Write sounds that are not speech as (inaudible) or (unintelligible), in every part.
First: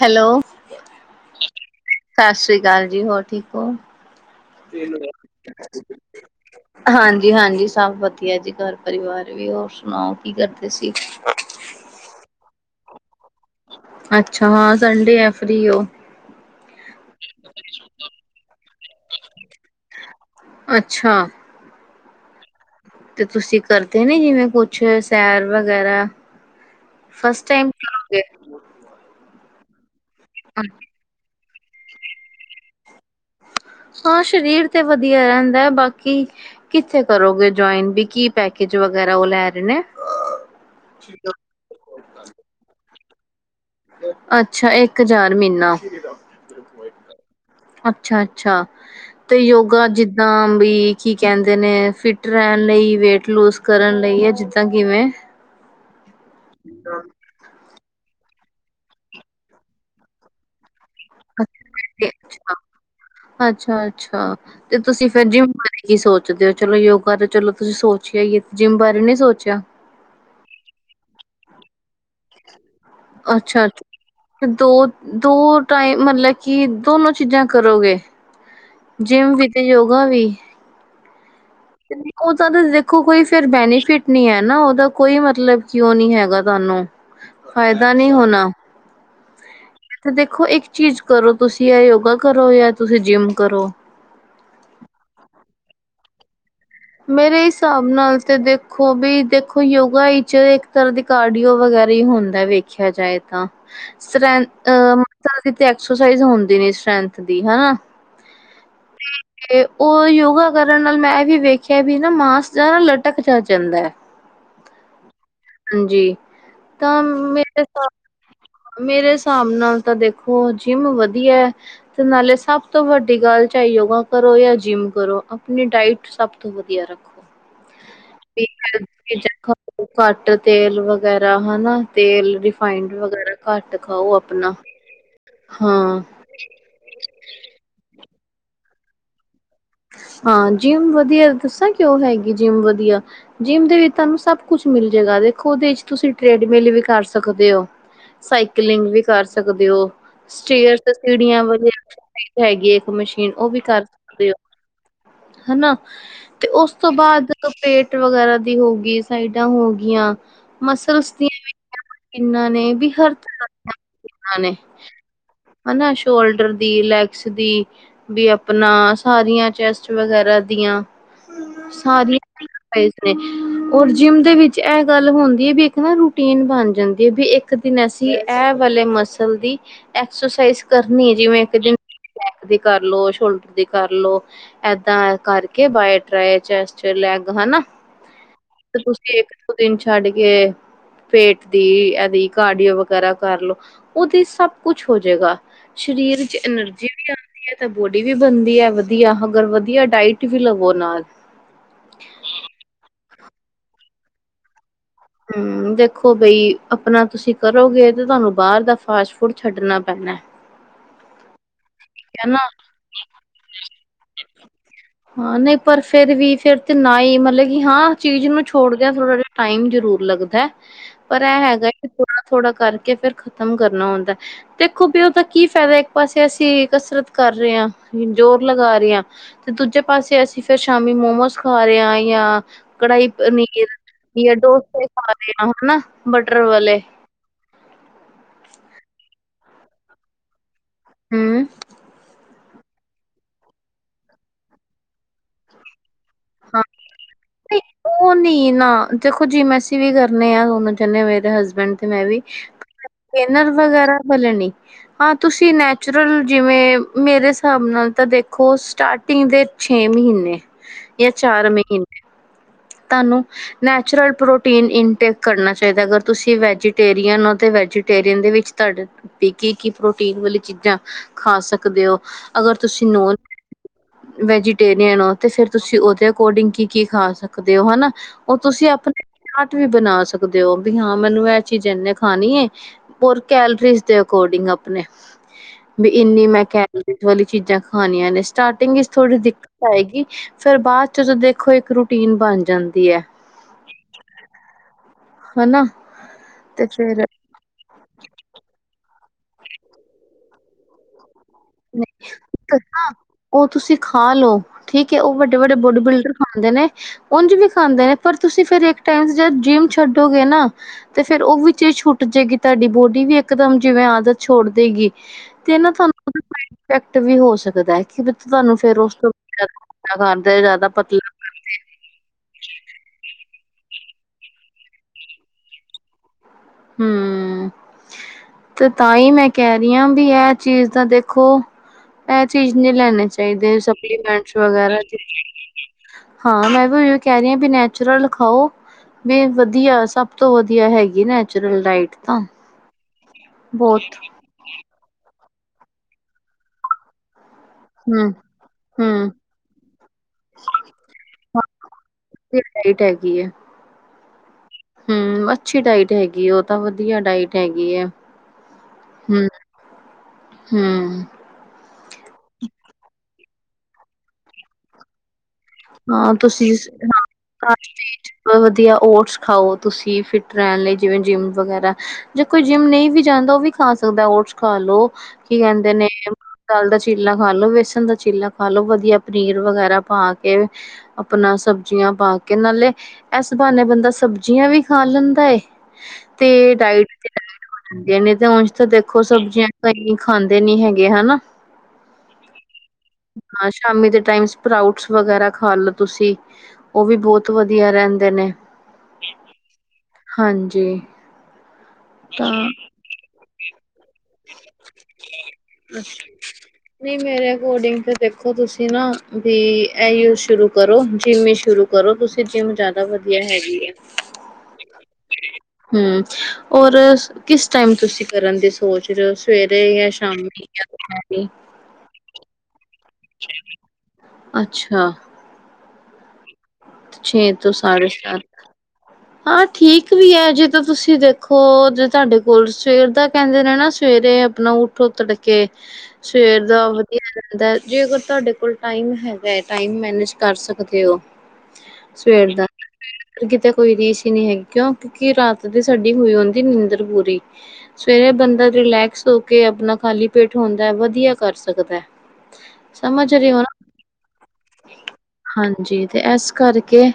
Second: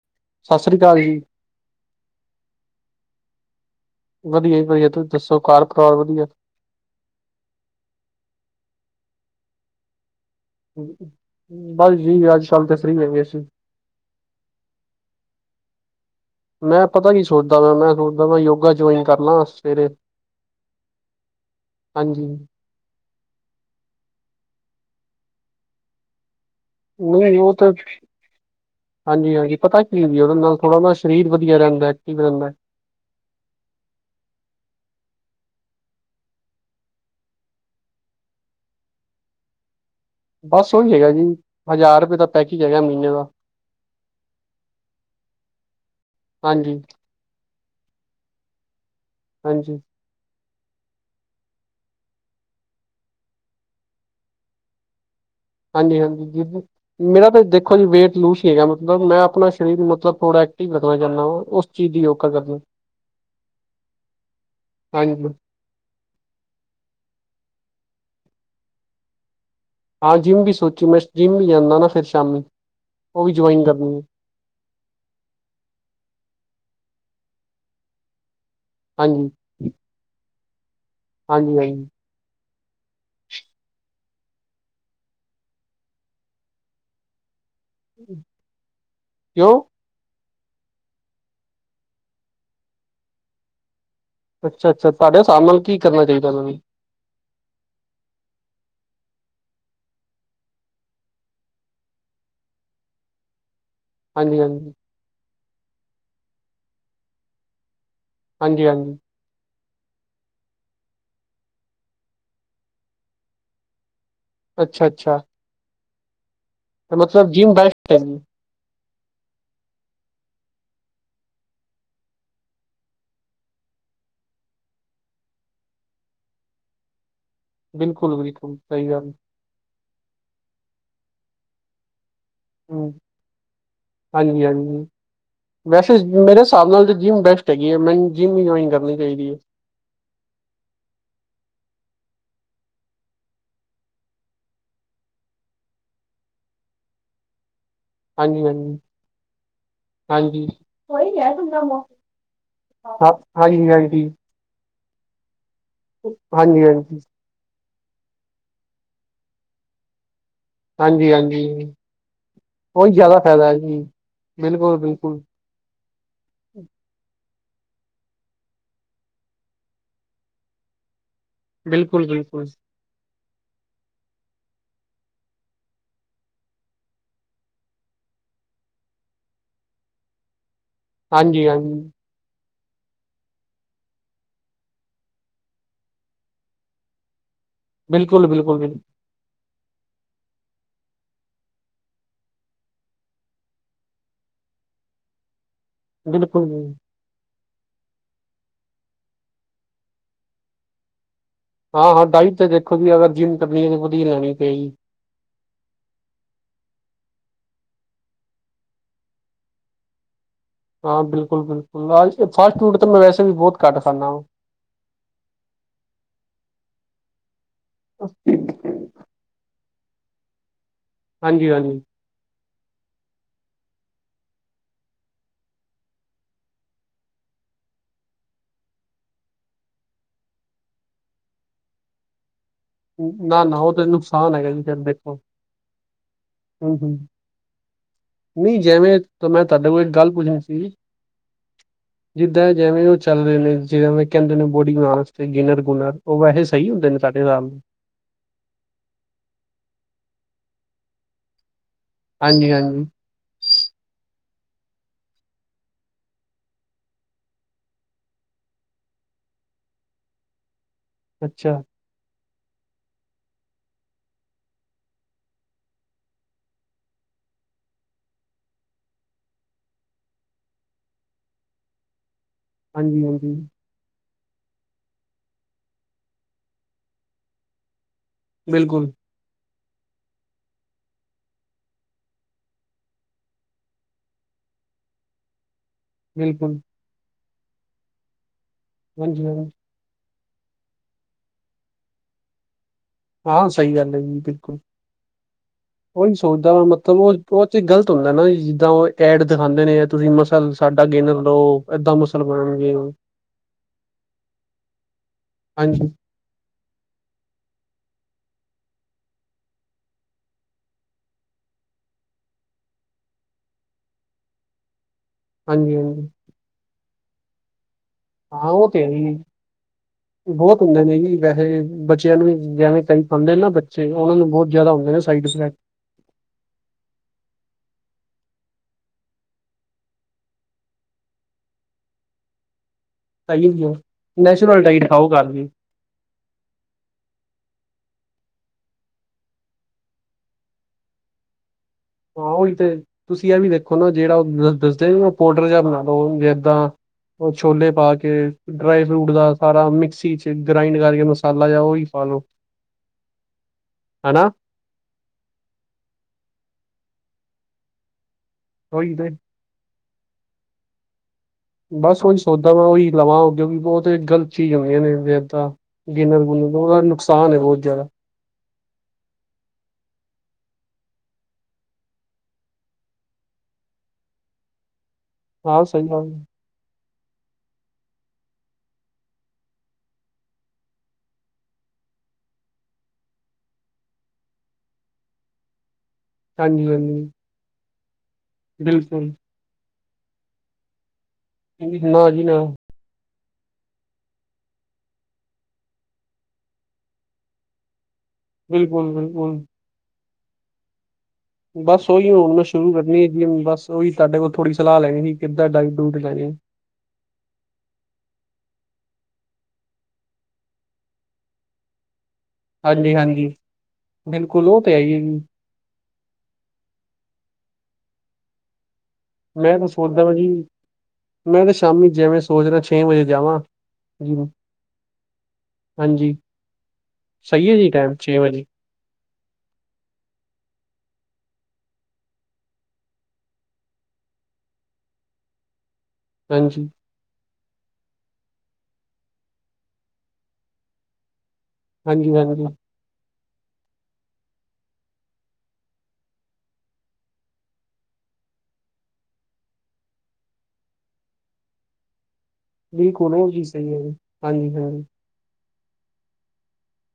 Hello ਸਤਿ ਸ੍ਰੀ ਅਕਾਲ ਜੀ, ਸਤਿ ਸ੍ਰੀ ਅਕਾਲ ਜੀ ਹੋਰ ਠੀਕ ਹੋ ਵਧੀਆ ਜੀ ਵਧੀਆ ਤੁਸੀਂ ਦੱਸੋ ਘਰ ਪਰਿਵਾਰ ਵਧੀਆ ਹਾਂਜੀ-ਹਾਂਜੀ ਸਭ ਵਧੀਆ ਜੀ ਘਰ ਪਰਿਵਾਰ ਵੀ ਹੋਰ ਸੁਣਾਓ ਕੀ ਕਰਦੇ ਸੀ ਬਸ ਜੀ ਅੱਜ ਸ਼ਾਮ ਤੇ ਫ੍ਰੀ ਹੈਗੇ ਅਸੀਂ ਅੱਛਾ ਹਾਂ ਸੰਡੇ ਹੈ ਫ੍ਰੀ ਹੋ ਮੈਂ ਪਤਾ ਕੀ ਸੋਚਦਾ ਵਾਂ ਮੈਂ ਸੋਚਦਾ ਵਾਂ ਯੋਗਾ ਜੁਆਇਨ ਕਰ ਲਾਂ ਮੇਰੇ ਅੱਛਾ। ਹਾਂਜੀ ਤੇ ਤੁਸੀਂ ਕਰਦੇ ਨੇ ਜਿਵੇਂ ਕੁਛ ਸੈਰ ਵਗੈਰਾ ਨਹੀਂ ਫਸਟ ਉਹ ਤੇ ਟਾਈਮ ਕਰੋਗੇ? ਹਾਂਜੀ-ਹਾਂਜੀ ਪਤਾ ਕੀ ਵੀ ਉਹਦੇ ਨਾਲ ਥੋੜਾ ਨਾ ਸਰੀਰ ਵਧੀਆ ਰਹਿੰਦੈ ਐਕਟਿਵ ਰਹਿੰਦੈ ਹਾਂ ਸਰੀਰ ਤੇ ਵਧੀਆ ਰਹਿੰਦੈ ਬਾਕੀ ਕਿੱਥੇ ਕਰੋਗੇ ਜੁਆਇਨ ਵੀ ਕੀ ਪੈਕੇਜ ਵਗੈਰਾ ਉਹ ਲੈ ਰਹੇ ਨੇ ਬਸ ਉਹੀ ਹੈਗਾ ਜੀ ਹਜ਼ਾਰ ਰੁਪਏ ਦਾ ਪੈਕੇਜ ਹੈਗੈ ਮਹੀਨੇ ਦਾ ਅੱਛਾ ਇੱਕ ਹਜ਼ਾਰ ਮਹੀਨਾ ਹਾਂਜੀ-ਹਾਂਜੀ। ਅੱਛਾ-ਅੱਛਾ ਤੇ ਯੋਗਾ ਚ ਵੀ ਕੀ ਕਹਿੰਦੇ ਨੇ ਫਿਟ ਰਹਿਣ ਲਈ ਵੇਟ ਲੂਸ ਕਰਨ ਲਈ ਏ ਜਿੱਦਾਂ ਕਿਵੇਂ ਹਾਂਜੀ-ਹਾਂਜੀ ਜੀ ਮੇਰਾ ਤਾਂ ਦੇਖੋ ਜੀ ਵੇਟ ਲੂਸ ਹੀ ਹੈਗਾ ਮਤਲਬ ਮੈਂ ਆਪਣਾ ਸਰੀਰ ਮਤਲਬ ਥੋੜ੍ਹਾ ਰਖਨਾ ਚਾਹਦਾ ਵਾ ਉਸ ਚੀਜ਼ ਦੀ ਯੋਗਾ ਕਰਨੀ ਅੱਛਾ-ਅੱਛਾ ਤੇ ਤੁਸੀਂ ਫੇਰ ਹਾਂਜੀ। ਜਿੰਮ ਬਾਰੇ- ਕੀ ਸੋਚਦੇ ਹੋ ਚਲੋ ਯੋਗਾ ਤੇ ਚਲੋ ਤੁਸੀਂ ਸੋਚਿਆ ਹੀ ਏ ਜਿੰਮ ਬਾਰੇ ਨੀ ਸੋਚਿਆ ਹਾਂ ਜਿੰਮ ਵੀ ਸੋਚੀ ਮੈਂ ਜਿੰਮ ਵੀ ਜਾਂਨਾ ਵਾ ਨਾ ਸ਼ਾਮੀ ਉਹ ਵੀ ਜੁਆਇਨ ਅੱਛਾ ਅੱ ਕਰਨੀ ਹੈ ਦੋ-ਦੋ ਟਾਈਮ ਮਤਲਬ ਕਿ ਦੋਨੋ ਚੀਜ਼ਾਂ ਕਰੋਗੇ ਹਾਂਜੀ ਜਿੰਮ ਵੀ ਤੇ ਯੋਗਾ ਵੀ ਹਾਂਜੀ-ਹਾਂਜੀ ਉਹ ਤਾਂ ਦੇਖੋ ਕੋਈ ਫਿਰ ਬੈਨੀਫਿਟ ਨੀ ਹੈ ਨਾ ਉਹਦਾ ਕੋਈ ਮਤਲਬ ਕਿ ਉਹ ਨੀ ਹੈਗਾ ਤੁਹਾਨੂੰ (inaudible) ਫ਼ਾਇਦਾ ਨਹੀਂ ਹੋਣਾ ਕਿਉਂ ਇੱਥੇ ਦੇਖੋ ਇੱਕ ਚੀਜ਼ ਕਰੋ ਤੁਸੀਂ ਯਾ ਯੋਗਾ ਕਰੋ ਯਾ ਤੁਸੀਂ ਜਿੰਮ ਕਰੋ ਅੱਛਾ-ਅੱਛਾ ਤੁਹਾਡੇ ਹਿਸਾਬ ਨਾਲ ਕੀ ਕਰਨਾ ਚਾਹੀਦੈ ਮੈਨੂ ਮੇਰੇ ਹਿਸਾਬ ਨਾਲ ਤੇ ਦੇਖੋ ਵੀ ਦੇਖੋ ਯੋਗਾ ਚ ਇੱਕ ਤਰ੍ਹਾਂ ਦੀ ਕਾਰਡੀਓ ਵਗੈਰਾ ਹੀ ਹੁੰਦੈ ਵੇਖਿਆ ਜਾਏ ਤਾਂ, ਸ ਹਾਂਜੀ ਹਾਂਜੀ ਐਕਸਰਸਾਈਜ਼ ਹੁੰਦੀ ਨੇ ਸ੍ਰੈਂਥ ਦੀ ਹਨਾ, ਹਾਂਜੀ ਹਾਂਜੀ, ਤੇ ਉਹ ਯੋਗਾ ਕਰਨ ਨਾਲ ਮੈਂ ਇਹ ਵੀ ਵੇਖਿਆ ਵੀ ਨਾ ਮਾਸ ਦਾ ਨਾ ਲਟਕ ਜਿਹਾ ਜਾਂਦੈ। ਅੱਛਾ ਅੱਛਾ, ਹਾਂਜੀ, ਤਾਂ ਮਤਲਬ ਜਿਮ ਮੇਰੇ ਬੈਸਟ ਏ ਮੇਰੇ ਹਿਸਾਬ ਨਾਲ ਤਾਂ ਦੇਖੋ ਜਿੰਮ ਵਧੀਐ। ਤੇ ਨਾਲੇ ਸਭ ਤੋਂ ਵੱਡੀ ਗੱਲ ਚਾਹੇ ਯੋ, ਗਾ ਕਰੋ ਜਾਂ ਜਿੰਮ ਕਰੋ ਆਪਣੀ ਡਾਇਟ ਸਭ ਤੋਂ ਵਧੀਆ। ਰੱਖੋੋ ਬਿਲਕੁਲ ਬਿਲਕੁਲ ਸਹੀ ਗੱਲ (unintelligible) ਘਟ ਤੇਲ ਵਗੈਰਾ ਹਨਾ ਤੇਲ, ਹਮ ਰਿਫਾਈਡ, ਵਗੈਰਾ ਘੱਟ ਖਾਔ ਹਾਂਜੀ ਅਪਣਾ ਹਾਂਜੀ ਵੈਸੇ ਹਾਂ। ਮੇਰੇ ਹਿਸਾਬ ਨਾਲ ਤਾਂ ਜਿੰਮ ਬੈਸਟ ਹੈਗੀ ਏ, ਮੈਨੂੰ ਜਿੰਮ ਈ ਜੁਆਇਨ ਕਰਨੀ ਚਾਹੀਦੀ ਏ- ਹਾਂ ਜਿੰਮ ਵਧੀਆ, ਦੱਸਾਂ ਕਿਉਂ ਹੈਗੀ ਜਿੰਮ ਵਧੀਆ ਜਿੰਮ ਦੇ ਵਿਚ ਤਾਨੂੰ ਸਭ ਕੁਛ ਮਿਲ ਜੇਗਾ ਦੇਖੋ ਔਦੇ ਚ ਤੁਸੀ ਟ੍ਰੇਡਮਿਲ ਵੀ ਕਰ ਸਕਦੇ ਔ। ਹਾਂਜੀ ਹਾਂਜੀ ਸਾਈਕਲਿੰਗ ਵੀ ਕਰ ਸਕਦੇ ਔ ਹਾਂਜੀ ਸਟੇਅਰਸ ਤੇ ਸਿੜੀਆਂ ਵਗ ਮੇ ਕ ਹੈਗੀ ਇੱਕ ਹਾਂ ਮਸ਼ੀਨ ਔ ਵੀ ਹਾਂਜੀ ਕਰ ਹਾਂਜੀ ਹੋ ਹਨਾ ਤੇ ਹਾਂਜੀ ਔਸ ਤੋਂ ਹਾਂਜੀ ਬਾਅਦ ਤੋ ਪੇਟ ਵਗੈਰਾ ਦੀ ਹੋ ਗੀ। ਸਾਈਡਾਂ ਹੋ ਗਿਆਂ। ਹਾਂਜੀ ਮਸਲਸ ਦੀਆਂ ਹਾਂਜੀ ਮਸ਼ੀਨਾ (unintelligible) ਨੇ ਵੀ ਉਹੀ ਹਰ ਜ਼ਿਆਦਾ ਤਰ੍ਹਾਂ ਫਾਇਦਾ ਹੈ ਦੀਆਂ ਜੀ ਮੀਨਾਂ (unintelligible) ਨੇ। ਬਿਲਕੁਲ ਬਿਲਕੁਲ ਹਨਾ ਸ਼ੋਲਡਰ ਦੀ ਲੈਗਸ ਦੀ, ਵੀ ਅਪਣਾ ਸਾਰੀਆਂ ਚੈਸਟ ਵਗੈਰਾ ਦੀਆਂ ਬਿਲਕੁਲ ਸਾਰੀਆਂ ਬਿਲਕੁਲ ਸਾ ਇਸ਼ ਨੇ ਔਰ ਜਿਮ ਦੇ ਵਿੱਚ ਐ ਗੱਲ ਹੋਂਦੀ ਏ ਵੀ ਇੱਕ ਨਾ ਰੂਟੀਨ ਬਣ ਜਾਂਦੀ ਏ ਬਿ ਇੱਕ ਇੱਕ ਦਿਨ ਅਸੀਂ ਐ ਵਲੇ ਮਸਲ ਦੀ ਐਕਸੋਸਾਈਜ਼ ਕਰਨੀ ਏ ਜਿਵੇਂ ਹਾਂਜੀ ਇੱਕ ਦਿਨ ਹਾਂਜੀ ਬੈਕ ਦੀ (unintelligible) ਕਰ ਲਓ ਸ਼ੋਲਡਰ ਦੀ, ਕਰਲੋ ਏਦਾਂ ਕਰਕੇ ਬਾਏ ਟਰਾਏ ਚੈਸ ਚ ਲੈਗ ਹਨਾ, ਬਿਲਕੁਲ -ਬਿਲਕੁਲ - ਤੇ ਤੁਸੀਂ ਇੱਕ ਦਿਨ ਛੱਡ ਕੇ- ਪੇਟ ਦੀ ਐ ਵੀ ਘਡੀਏ ਵਗੈਰਾ ਕਰਲੋ ਉਦੀ ਸਭ ਕੁਛ ਹੋਜੇਗਾ। ਸ਼ਰੀਰ ਚ ਬਿਲਕੁਲ ਜੀ ਐਨਰਜੀ ਵੀ ਆਂਦੀ ਐ ਤੇ ਬੋਡੀ ਵੀ ਬਣ ਧੀਯਾ ਵਧੀਯਾ ਅਗਰ ਵਧੀਆ ਡਾਇਟ ਵੀ ਲਵੋ ਨਾਲ ਹਾਂ -ਹਾਂ ਡਾਈਟ ਤੇ ਦੇਖੋ ਬੀ ਅਗਰ ਜਿੰਮ ਕਰਨੀ ਏ ਤੇ ਵਧੀਯਾ ਲੈਣੀ ਪਏਗੀ। ਹਮ ਦੇਖੋ ਬਈ ਅਪਣਾ ਤੁਸੀਂ ਕਰੋਗੇ ਤੇ ਤਾਨੂੰ ਬਾਰ ਦਾ ਫਾਸਟ ਫੂਡ ਛੱਡਣਾ ਪੈਨਾ। ਹਾਂ ਬਿਲਕੁਲ- ਬਿਲਕੁਲ ਆ ਹਨਾ ਫਾਸਟ ਫੂਡ ਤੇ ਮੈਂ ਵੈਸੇ ਵੀ ਬੋਤ ਘੱਟ ਖਾਂਦਾ ਵਾਂ ਹਾਂ ਨਈ ਪਰ ਫੇਰ ਵੀ ਫਰ ਤੇ ਨਾ ਈ ਮਤਲਬ ਕਿ ਹਾਂ ਚੀਜ਼ ਨੂੰ ਛੋੜਦਿਆਂ ਥੋੜ੍ਹਾ ਜਾ ਟਾਈਮ ਜਰੂਰ ਲੱਗਦੈ ਪਰ ਐ ਹਾਂਜੀ ਹੈਗਾ ਹਾਂਜੀ ਕਿ ਆ ਥੋੜਾ ਕਰਕੇ ਫੇਰ ਖ਼ਤਮ ਕਰਨਾ ਹੋਂਦਾ ਦੇਖੋ ਵੀ ਔਦਾ ਕੀ ਫੈਦਾ ਇੱਕ ਪਾਸੇ ਤੇ ਅਸੀਂ ਕਸਰਤ ਕਰੇ ਆਂ, ਜੋਰ ਲਗਾ ਰੇ ਆ ਤੇ ਦੂਜੇ ਪਾਸੇ ਅਸੀਂ ਫੇਰ ਸ਼ਾਮੀ ਮੋਮੋਸ ਖਾ ਰੇ ਆ ਯਾਂ ਕੜਾਹੀ ਨਾ ਨਾ ਪਨੀਰ ਉਹ ਤਾਂ ਨੁਕਸਾਨ ਜਾਂ (inaudible) ਹੈਗਾ ਜੀ ਫਿਰ ਡੋਸੇ ਖਾ ਦੇਖੋ ਰੇ ਆ ਹਨਾ ਬਟਰ ਵਾਲੇ ਨਈ ਜਿਵੇਂ ਮੈਂ ਤਾਡੇ ਕੋਲ ਇੱਕ ਗੱਲ ਪੁੱਛਣੀ ਸੀ। ਹਮ (unintelligible) ਜਿੱਦਾਂ ਜੈਵੇਂ ਔਹ ਚੱਲ ਰੇ ਨੇ ਜਿਵੇਂ ਐ ਕੈਂਦੇ ਨੇ ਬੋਡੀ ਬਨਾਨ ਵਾਸਤੇ ਗਿਨਰ -ਗੁਨਰ ਔ ਵੈਹੇ ਸ ਈ ਹੁੰਦੇ ਨੇ ਸਾਡੇ ਨਾਲ ਵੀ ਔ ਨੀ ਨਾ ਦੇਖੋ ਜਿਮੇ ਅਸੀ ਵੀ ਕਰਨੇ ਆ ਔਨਾ ਚੇ ਮੇਰੇ ਹਸਬੈਂਡ ਤੇ ਮੈਂ ਹਾਂਜੀ ਹਾਂਜੀ ਵੀਨਰ ਵਗੈਰਾ ਬਲਣੀ, (unintelligible) ਹਾਂ ਤੁਸੀਂ ਨੈਚੁਰਲ ਜਿਵੇਂ ਮੇਰੇ ਹਿਸਾਬ ਨਾਲ ਤਾਂ ਦੇਖੋ ਸਟਾਰਟ, ਟੀਂਗ ਦੇ ਛੇ ਮਹੀਨੇ (inaudible) ਯਾ ਚਾਰ ਮਹੀਨੇ ਤਾਨੂੰ ਨੈਚੁਰਲ ਪ੍ਰੋਟੀਨ ਇਨਟੇਕ ਕਰਨਾ ਚਾਈਦਾ ਅਗਰ ਤੁਸੀਂ ਵੈਜੀਟੇਰੀਅਨ ਹੋ ਤੇ ਵੈਜੀ ਟੇਰਿਂਅਨ ਦੇ ਵਿੱਚ ਤਾਡੇ ਤੇ ਕਿ -ਕੀ ਪ੍ਰੋਟੀਨ ਵਾਲੀ ਚੀਜ਼ਾਂ ਹ ਖਾ ਸਕਦੇ ਔ ਹ ਅਗਰ ਤੁਸੀਂ ਹਾਂਜੀ ਨੋਨ ਹਾਂਜੀ (unintelligible) ਵੈਜੀਟੇਰੀਅਨ ਹੋ ਤੇ ਫੇਰ ਤੁਸੀਂ ਔਦੇ ਅਕੋਰਡਿੰਗ ਕੀ- ਕੀ ਖਾ ਸਕਦੇ ਔ ਰਖਦੇ ਹੋ ਹਨਾ, ਉਹ ਤੁਸੀਂ ਬਿਲਕੁਲ ਆਪਣੇ। ਚਾਹ ਚੂਹ ਵੀ ਬਣਾ ਸਕਦੇ ਹੋ ਵੀ ਹਾਂ ਮੈਨੂੰ ਇਹ ਚੀਜ਼ ਇਹਨੇ ਖਾਣੀ। ਹੋਰ ਕੈਲਰੀਜ਼ ਦੇ ਅਕੋਰਡਿੰਗ ਆਪਣੇ। ਵੀ ਇੰਨੀ ਮੈ ਬਿਲਕੁਲ ਕੈਲੋਰੀ ਵਾਲੀ ਚੀਜ਼ਾਂ ਖਾਣੀਆਂ ਨੇ ਸਟਾਰਟਿੰਗ ਵਿਚ ਥੋੜੀ ਹਾਂਜੀ ਦਿੱਕਤ। ਹਾਂਜੀ ਆਏਗੀ ਫੇਰ ਬਾਦ ਚ ਦੇਖੋ ਇੱਕ ਰੂਟੀਨ ਬਣ ਜਾਂਦੀ ਹੈ। ਹਾਂ ਸਹੀ ਗੱਲ ਹੈ ਜੀ ਬਿਲਕੁਲ ਹਨਾ ਉਹਹੀ ਸੋਚਦਾ ਵਾ ਤੇ ਮਤਲਬ ਫਿਰ ਉਹ। ਉਹ ਚ ਗ਼ਲਤ ਹੁੰਦਾ ਨਾ ਜਿੱਦਾਂ ਉਹ ਐਡ ਦਿਖਾਦੇ ਨੇ, ਤੁਸੀਂ ਮਸਲ ਸਾਡਾ ਗਿਨਰ ਲਓ। ਏਦਾਂ ਮਸਲ ਬਣਨਗੇ ਉਹ ਤੁਸੀਂ ਖਾ ਲਓ ਠੀਕ ਹੈ, ਉਹ ਵੱਡੇ ਵੱਡੇ ਬੋਡੀ ਹਾਂਜੀ ਬਿਲਡਰ। ਖਾਂਦੇ ਨੇ ਉਝ ਵੀ ਖਾਂਦੇ ਨੇ ਪਰ ਤੁਸੀਂ ਫੇਰ ਇੱਕ ਟਾਈਮ ਜ ਜਿੰਮ ਛੱਡੋਗੇ ਨਾ। ਤੇ ਫੇਰ ਉਹ ਵਿ ਚੇ ਛੁੱਟ ਜੇਗੀ ਤੁਹਾਡੀ ਬੋਡੀ ਵੀ ਇਕ ਦਮ ਜਿਵੇਂ ਆਦਤ ਛੋੜ ਦੇਗੀ। ਤੇ ਨਾ ਹਾਂਜੀ ਤੁਹਾਨੂੰ ਹਾਂਜੀ ਉਹਦਾ ਸਾਈਡ ਇਫੈਕਟ ਵੀ ਹੋ ਸਕਦਾ ਹੈ ਕਿ। ਹਾਂ ਤੁਹਾਨੂੰ ਉਹ ਫੇਰ ਤੇ ਹੈ ਉਸ ਤੋਂ ਹੀ ਬਾਦ ਕਰਦਾ ਬਹੁਤ ਜ਼ਿਆਦਾ ਹੁੰਦੇ ਨੇ ਪਤਲਾ। ਜੀ ਵੈਸੇ ਬੱਚਿਆਂ ਨੂੰ ਵੀ ਜਿਵੇਂ ਕਈ ਖਾਂਦੇ ਨੇ ਨਾ ਬੱਚੇ ਉਹਨਾਂ ਨੂੰ ਬੋਤ ਜਿਆਦਾ ਹੁੰਦੇ ਨੇ ਸਾਈਡ ਇਫੈਕਟ। ਹਮ। ਤੇ ਤਾਂ ਹੀ ਮੈਂ ਕੈ ਰਹੀ ਹਾਂ ਵੀ ਇਹ ਚੀਜ਼ ਤਾਂ ਦੇਖੋ। ਐਹ ਚੀਜ਼ ਨਹੀਂ ਲੈਣੇ ਚਾਈਦੇ ਤਾਂਹੀਓ ਸਪਲੀਮੈਂਟਸ ਨੈਚੁਰਲ ਵਗੈਰਾ ਡਾਇਟ ਜੇ। ਖਾਓ ਘਰ ਦੀ ਹਾਂ ਮੈਂ ਵੀ ਓਈ ਓ ਕੈ ਰਹੀ ਹਾਂ ਵੀ ਨੈਚੁਰਲ ਖਾਓ। ਵੀ ਵਧੀਆ ਸਭ ਤੋਂ ਵਧੀਆ ਹੈਗੀ ਨੈਚੁਰਲ ਡਾਇਟ। ਤਾਂ ਹਾਂ ਉਹੀ ਤੇ ਤੁਸੀਂ ਇਹ ਵੀ ਦੇੇਖੋ ਨਾ, ਬਹੁਤ ਜੇੜਾ ਉਹ ਦੱਸਦੇ ਪੋਡਰ ਜਿਹਾ ਬਣਾ ਲਓ ਇਦਾਂ। ਉਹ ਛੋਲੇ ਪਾ ਕੇ ਹੂੰ ਡਰਾਈ ਹੂੰ ਫਰੂਟ ਦਾ ਸਾਰਾ ਮਿਕਸੀ ਚ ਗ੍ਰਾਇੰਡ ਕਰਕੇ। ਮਸਾਲਾ ਜਿਹਾ ਉਹੀ ਖਾਲੋ। ਫਿਰ ਡਾਇਟ ਹੈਗੀ। ਹਨਾ। ਹਮ ਅੱਛੀ ਡਾਇਟ ਹੈਗੀ ਉਹ ਤਾਂ ਵਧੀਆ ਡਾਇਟ ਹੈਗੀ ਹੈ। ਉਹੀ ਤੇ ਹਮ ਹਮ। (inaudible) ਬਸ ਕੁਝ ਸੋਚਦਾ ਮੈਂ ਉਹੀ ਲਵਾਂ ਅੱਗੇ ਵੀ ਬੋਤ ਗਲਤ ਚੀਜ਼ ਆਂਦੀਆਂ ਨੇ ਇਦਾਂ। ਹਾਂ ਗਿਨਰ ਤੁਸੀਂ ਬੁਨਰ ਉਹਦਾ ਨੁਕਸਾਨ ਹੈ ਹਾਂ ਬੋਤ ਜ਼ਿਆਦਾ‌। ਵਧੀਆ ਓਟਸ ਖਾਓ ਤੁਸੀਂ ਫਿਟ ਰੈਣ ਲਈ ਜਿਵੇਂ ਜਿੰਮ ਵਗੈਰਾ। ਜੇ ਕੋਈ ਜਿੰਮ ਨਹੀਂ ਵੀ ਜਾਂਦਾ ਉਹ ਵੀ ਖਾ ਸਕਦਾ ਓਟਸ ਖਾ ਲਓ। ਕੀ ਹਾਂ ਕਹਿੰਦੇ ਸਹੀ ਨੇ ਗੱਲ ਹੈ। ਮਾਹ ਦਾਲ ਦਾ ਚੀਲਾ ਖਾ ਲੋ ਬੇਸਣ ਦਾ ਚੀਲਾ ਖਾ ਲੋ ਵਧੀਆ ਪਨੀਰ ਵਗੈਰਾ ਪਾ ਕੇ। ਕੇ ਆਪਣਾ ਸਬਜ਼ੀਆਂ ਪਾ ਕੇ ਨਾਲੇ। ਇਸ ਬਹਾਨੇ ਬੰਦਾ ਸਬਜ਼ੀਆਂ ਵੀ ਖਾ ਲੈਂਦਾ ਏ। ਤੇ ਹਾਂਜੀ ਡਾਈਟ ਦੀ ਹਾਂਜੀ ਡਾਇਟ ਹੋ ਜਾਂਦੀ ਨਹੀਂ ਤਾਂ ਉਂਝ ਤਾਂ ਦੇਖੋ ਬਿਲਕੁਲ ਸਬਜ਼ੀਆਂ। ਕਈ ਖਾਂਦੇ ਨੀ ਹੈਗੇ ਹਨਾ। ਨਾ ਜੀ ਨਾ। ਹਾਂ ਸ਼ਾਮੀ ਦੇ ਟਾਈਮ ਸਪਰਾਊਟ। ਵਗੈਰਾ ਖਾ ਲੋੋ ਤੁਸੀਂ ਉਹ ਵੀ ਬੋਤ ਵਧੀਆ ਰਹਿੰਦੇ ਨੇ। ਬਿਲਕੁਲ ਬਿਲਕੁਲ। ਹਾਂਜੀ। ਬਸ ਉਹੀ ਹੁਣ ਤਾਂ ਮੈਂ ਸ਼ੁਰੂ ਕਰਨੀ ਹੈ, ਜੀ ਬਸ ਉਹੀ ਤੁਹਾਡੇ ਕੋਲ ਥੋੜ੍ਹੀ ਸਲਾਹ ਲੈਣੀ ਸੀ। ਕਿੱਦਾਂ ਡਾਈਟ ਡੂਟ ਲੈਣੀ। ਨਹੀਂ ਮੇਰੇ ਅਕੋਰਡਿੰਗ ਤੇ ਦੇਖੋ, ਤੁਸੀਂ ਨਾ ਵੀ ਇਹੀ ਹੋ ਸ਼ੁਰੂ ਕਰੋ ਜਿਮ ਹੀ ਸ਼ੁਰੂ। ਕਰੋ ਤੁਸੀਂ ਜਿੰਮ ਜਿਆਦਾ ਹਾਂਜੀ ਵਧੀਆ ਹਾਂਜੀ ਹੈਗੀ ਆ। ਬਿਲਕੁਲ ਉਹ ਤੇ ਹੈ ਹੀ ਹੈ ਜੀ ਹਮ ਔਰ ਕਿਸ ਟਾਈਮ ਤੁਸੀਂ ਕਰਨ ਦੀ ਸੋਚ? ਫਿਰ ਸਵੇਰੇ ਜਾਂ ਸ਼ਾਮੀ ਜਾਂ ਦੁਪੈਹਰੇ। ਮੈ ਸ਼ਾਮੀ ਜਿਵੇਂ ਸੋਚਦਾ ਛੇ ਵਜੇ ਜਾਵਾਂ ਜਿੰਮ ਅੱਛਾ ਹਾਂਜੀ। ਛੇ ਸਈ ਤੋਂ ਐ ਜੀ ਸਾਢੇ ਟਾਈਮ ਛੇ ਸੱਤ ਵਜੇ? ਹਾਂ ਠੀਕ ਵੀ ਐ, ਜੇ ਤਾਂ ਤੁਸੀਂ ਦੇਖੋ ਜੇ ਤੁਹਾਡੇ ਕੋਲ ਸਵੇਰ ਦਾ ਕਹਿੰਦੇ ਰਹਿਨਾ ਸਵੇਰੇ। ਆਪਣਾ ਊਠੋ ਤੜਕੇ, ਸਵੇਰ ਦਾ ਹਾਂਜੀ ਜਾਂਦਾ ਜੇ ਅਗਰ ਤੁਹਾਡੇ ਕੋਲ ਟਾਈਮ ਹੈਗਾ ਐ, ਟਾਈਮ ਮੈਨੇਜ ਕਰ ਸਕਦੇ ਔ। ਹਾਂਜੀ ਸਵੇਰ ਦਾ ਹਾਂਜੀ ਕਿਤੇ ਕੋਈ ਰੀਸ਼ ਹੀ ਨੀ ਹੈਗੀ ਕਿਉਂ ਕਿਉਂਕਿ ਰਾਤ ਦੀ ਸਾਡੀ ਹੋਈ ਹੁੰਦੀ ਨੀਂਦਰ ਪੂਰੀ ਸਵੇਰੇ ਬੰਦਾ ਰਿਲੈਕਸ ਹੋ ਕੇ ਆਪਣਾ ਖਾਲੀ ਪੇਟ ਹੁੰਦਾ ਵਧੀਆ ਕਰ ਸਕਦਾ। ਸਮਝ ਬਿਲਕੁਲ ਰਹੇ ਹੋ ਜੀ ਸਈ ਐ ਜੀ ਹਾਂਜੀ ਹਾਂ ਹਾਂਜੀ ਤੇ ਇਸ ਕਰਕੇ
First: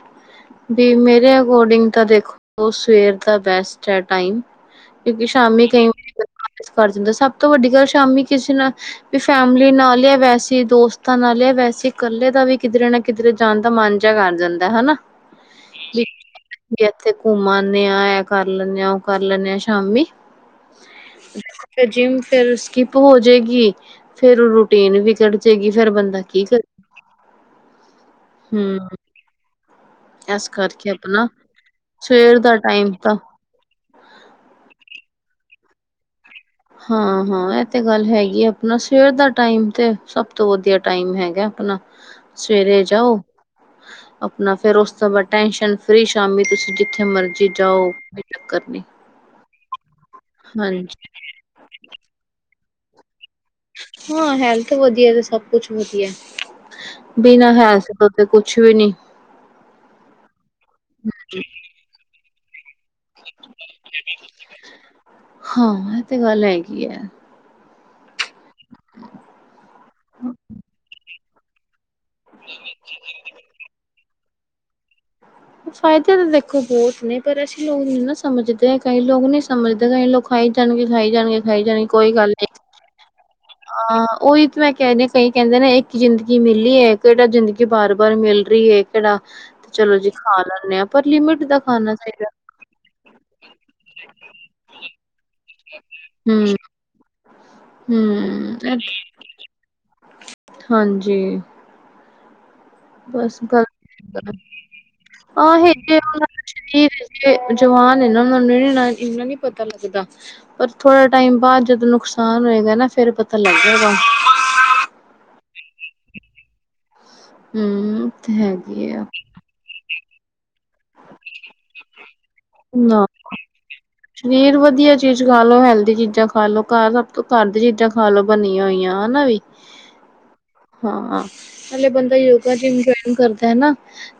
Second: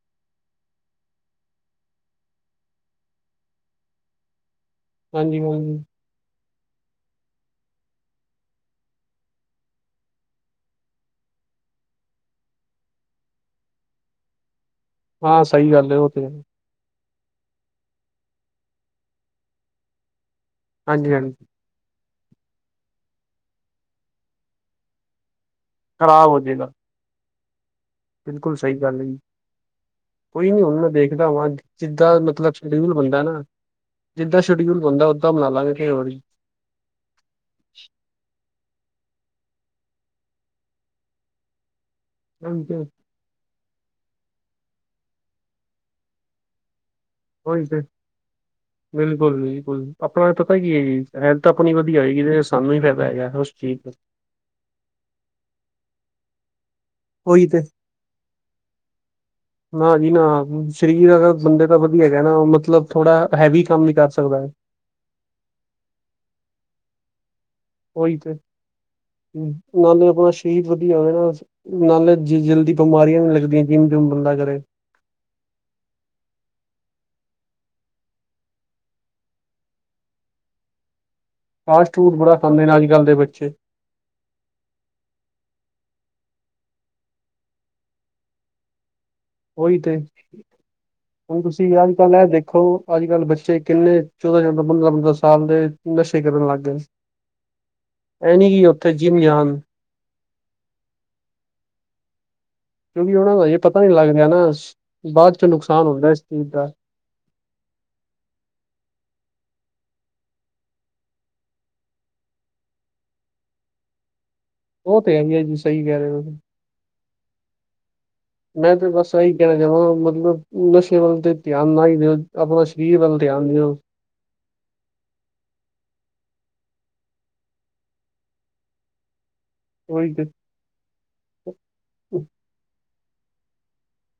ਵੀ ਮੇਰੇ ਅਕੋਰਡਿੰਗ ਤਾਂ ਦੇਖੋ, ਸਵੇਰ ਦਾ ਬੈਸਟ ਐ ਟਾਈਮ ਕਿਉਂਕਿ ਹਾਂਜੀ ਸ਼ਾਮੀ ਹਾਂਜੀ ਕਈ ਵਾਰੀ (unintelligible) ਕਰ ਜਾਦਾ ਸਭ ਤੋਂ ਵੱਡੀ ਗੱਲ ਸ਼ਾਮੀ ਕਿਸੇ ਨਾ ਵੀ ਫੈਮਲੀ ਨਾਲ ਆ ਵੈਸੇ ਦੋਸਤਾਂ ਨਾਲ ਆ ਵੈਸੇ ਇਕੱਲੇ ਦਾ ਵੀ ਕਿਧਰੇ ਨਾ ਕਿਧਰੇ ਜਾਣ ਦਾ ਮਨ ਵਧੀਆ ਕਰ ਜਾਂਦਾ ਹਨਾ ਹਾਂ ਸਈ ਗੱਲ ਐ ਵੀ ਉਹ ਤੇ ਵੀ ਇੱਥੇ ਘੁੰਮਾਦੇ ਆ ਐ ਕਰ ਲੈਂਨੇ ਆ ਉਹ ਕਰ ਲੈਂਨੇ ਆ ਸ਼ਾਮੀ ਹਾਂਜੀ, ਹਾਂਜੀ। ਫੇਰ ਜਿਮ ਫੇਰ ਸਕਿਪ ਹੋਜੇਏਗੀ, ਫੇਰ ਰੂਟੀਨ ਵੀ ਕੱਢ ਜੇ ਗੀ ਫੇਰ ਬੰਦਾ ਖ਼ਰਾਬ ਹੋ ਕੀ ਕਰ ਜਾਏਗਾ ਬਿਲਕੁਲ ਸਈ ਹਮ ਗੱਲ ਐ ਜੀ। ਇਸ ਕੋਈ ਨੀ ਹੁਣ ਮੈਂ ਕਰਕੇ ਆਪਣਾ ਦੇਖਦਾ ਵਾਂ, ਜਿੱਦਾਂ ਸਵੇਰ ਮਤਲਬ ਦਾ ਟਾਈਮ ਸ਼ਡਿਊਲ ਤਾਂ ਬਣਦਾ ਨਾ ਜਿੱਦਾਂ ਸ਼ਡਿਊਲ ਬਣਦਾ ਓਦਾਂ ਬਣਾ ਲਵਗੇ ਕਈ ਹੋਰ ਜ ਹਾਂ-ਹਾਂ ਇਹ ਤੇ ਗੱਲ ਹੈਗੀ ਐ ਆਪਣਾ ਸਵੇਰ ਦਾ ਟਾਈਮ ਤੇ ਸਭ ਤੋਂ ਵਧੀਆ ਟਾਈਮ ਹੈਗਾ ਆਪਣਾ (inaudible) ਸਵੇਰੇ ਜਾਓ ਆਪਣਾ ਫੇਰ ਉਸ ਤੋਂ ਬਾਅਦ ਟੈਨਸ਼ਨ ਫ੍ਰੀ ਸ਼ਾਮੀ ਤੁਸੀਂ ਜਿੱਥੇ ਮਰਜ਼ੀ ਉਹੀ ਤੇ, ਜਾਓ ਕੋਈ ਚੱਕਰ ਨੀ ਬਿਲਕੁਲ-ਬਿਲਕੁਲ ਆਪਣਾ ਪਤਾ ਕੀ ਐ ਹਾਂਜੀ ਜੀ। ਤਾਂ ਆਪਣੀ ਵਧੀਆ ਹੋਏਗੀ ਤੇ ਸਾਨੂੰ ਹੀ ਫਾਇਦਾ ਹੈਗਾ ਉਸ ਚੀਜ਼ ਦਾ ਹਾਂ ਹੈਲਥ ਵਧੀਆ ਤੇ ਸਭ ਕੁਛ ਵਧੀਆ ਉਹੀ ਬਿਨਾਂ ਤੇ ਹੈਲਥ ਤੋਂ ਤੇ ਕੁਛ ਵੀ ਨੀ ਨਾ ਜੀ ਨਾ ਸਰੀਰ ਅਗਰ ਬੰਦੇ ਤਾਂ ਵਧੀਆ ਹੈਗਾ ਨਾ ਮਤਲਬ ਥੋੜਾ ਹੈਵੀ ਕੰਮ ਨੀ ਕਰ ਸਕਦਾ। ਹਾਂ ਇਹ ਤੇ ਗੱਲ ਹੈਗੀ ਐ। ਉਹੀ ਤੇ, ਨਾਲੇ ਆਪਣਾ ਸਰੀਰ ਵਧੀਆ ਹੋਵੇ ਨਾਲੇ ਜੀ ਜਲਦੀ ਬਿਮਾਰੀਆਂ ਨੀ ਲੱਗਦੀਆਂ ਜਿੰਮ ਜੁਮ ਬੰਦਾ ਕਰੇ ਫਾਇਦੇ ਤਾਂ ਦੇਖੋ ਬਹੁਤ ਨੇ, ਪਰ ਅਸੀਂ ਲੋਕ ਨੀ ਨਾ ਸਮਝਦੇ ਕਈ ਲੋਕ ਨੀ ਸਮਝਦੇ ਕਈ ਲੋਕ ਖਾਈ ਜਾਣਗੇ, ਖਾਈ ਜਾਣਗੇ। ਖਾਈ ਜਾਣਗੇ ਫਾਸਟ ਕੋਈ ਫੂਡ ਗੱਲ ਬੜਾ ਨੀ ਖਾਂਦੇ ਅੱਜ ਕੱਲ ਦੇ ਬੱਚੇ ਹਾਂ ਉਹੀ ਤੇ ਮੈਂ ਕਹਿੰਦੀ ਪਈ, ਕਹਿੰਦੇ ਨੇ ਇੱਕ ਜ਼ਿੰਦਗੀ ਮਿਲੀ ਐ ਕਿ ਇਹੜਾ ਜ਼ਿੰਦਗੀ ਬਾਰ ਬਾਰ ਮਿਲ ਰੀ ਐ।। ਕਿਹੜਾ ਤੇ ਚਲੋ ਜੀ ਖਾ ਲੈਂਨੇ ਆ ਪਰ ਹੁਣ ਲਿਮਿਟ ਦਾ ਤੁਸੀਂ ਅੱਜ ਖਾਣਾ ਕੱਲ੍ਹ ਇਹ ਸੀਗਾ। ਦੇਖੋ ਅੱਜ-ਕੱਲ੍ਹ ਬੱਚੇ ਕਿੰਨੇ (unintelligible) ਸਾਲ ਦੇ ਨਸ਼ੇ ਹਮ ਕਰਨ ਲੱਗ ਗਏ, ਇਹ ਨੀ ਕਿ ਉੱਥੇ ਜਿਮ ਜਾਨ ਹਾਂਜੀ। ਕਿਉਂਕਿ ਉਹਨਾਂ ਬਸ ਦਾ ਇਹ ਪਤਾ ਨੀ ਲੱਗ ਰਿਹਾ ਨਾ ਬਾਅਦ ਚ ਨੁਕਸਾਨ ਹੁੰਦਾ ਇਸ ਚੀਜ਼ ਦਾ (unintelligible) ਜਵਾਨ ਇਹ ਨੂੰ ਇਹਨਾ ਨੀ ਪਤਾ ਲੱਗਦਾ। ਪਰ ਥੋੜਾ ਟਾਈਮ ਬਾਦ ਜਦੋਂ ਨੁਕਸਾਨ ਹੋਏਗਾ ਨਾ, ਫੇਰ ਪਤਾ ਲੱਗ ਜਾਏਗਾ। ਉਹ ਤੇ ਹੈਗੀ ਐ ਜੀ ਸਈ ਕਹਿ ਰਹੇ ਹੋ ਤੁਸੀਂ ਹੂੰ, ਤੇ ਮੈਂ ਤੇ ਹੈਗੀ ਆ ਬਸ ਐਈ ਕੈਣਾ ਚਾਹਵਾਂ ਮਤਲਬ ਨਸ਼ੇ ਵੱਲ ਤੇ ਧਿਆਨ ਨਾ ਈ ਦਿਓ ਆਪਣਾ ਸਰੀਰ ਨਾ ਵੱਲ ਧਿਆਨ ਦਿਓ। ਸਰੀਰ ਵਧੀਆ ਚੀਜ਼ ਖਾ ਲੋ ਹੈਲਦੀ ਚੀਜ਼ਾਂ ਖਾ ਲੋ ਘਰ ਸਭ ਤੋਂ ਘਰ ਦੀ ਚੀਜ਼ਾਂ ਖਾ ਲੋ ਬਨੀਆਂ ਹੋਈਆਂ ਹਨਾ ਵੀ। ਓਈ ਤੇ। ਹਾਂ, ਪੈਲੇ ਬੰਦਾ ਯੋਗਾ ਜਿਮ ਜੁਇਨ ਕਰਦਾ ਏ ਨਾ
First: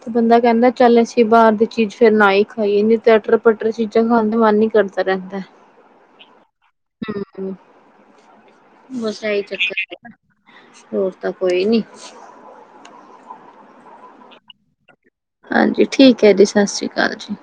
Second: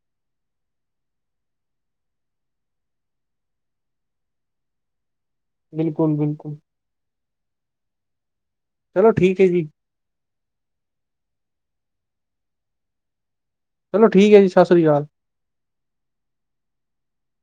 ਤੇ ਬੰਦਾ ਕੈਂਦਾ ਚੱਲ ਅਸੀਂ ਤੇ ਬਾਰ ਦੀ ਚੀਜ਼ ਫੇਰ ਨਾ ਈ ਖਾਈਏ ਨਈ ਤੇ ਅਟਰ ਪਟਰ ਚੀਜ਼ਾਂ ਖਾਣ ਦਾ ਮਨ ਈ ਕਰਦਾ ਰੈਂਦਾ। ਬਿਲਕੁਲ, ਬਿਲਕੁਲ। ਹੁੰ ਹੂ ਚਲੋ ਬਸ ਐ ਠੀਕ ਈ ਹੈ ਜੀ ਚੱਕਰ ਹੋਰ ਤਾ ਕੋਈ ਨੀ। ਚਲੋ ਠੀਕ ਐ ਜੀ ਸਾਸਰੀਕਾਲ। ਹਾਂਜੀ ਠੀਕ ਐ ਜੀ ਸਾਸਰੀਕਾਲ ਜੀ।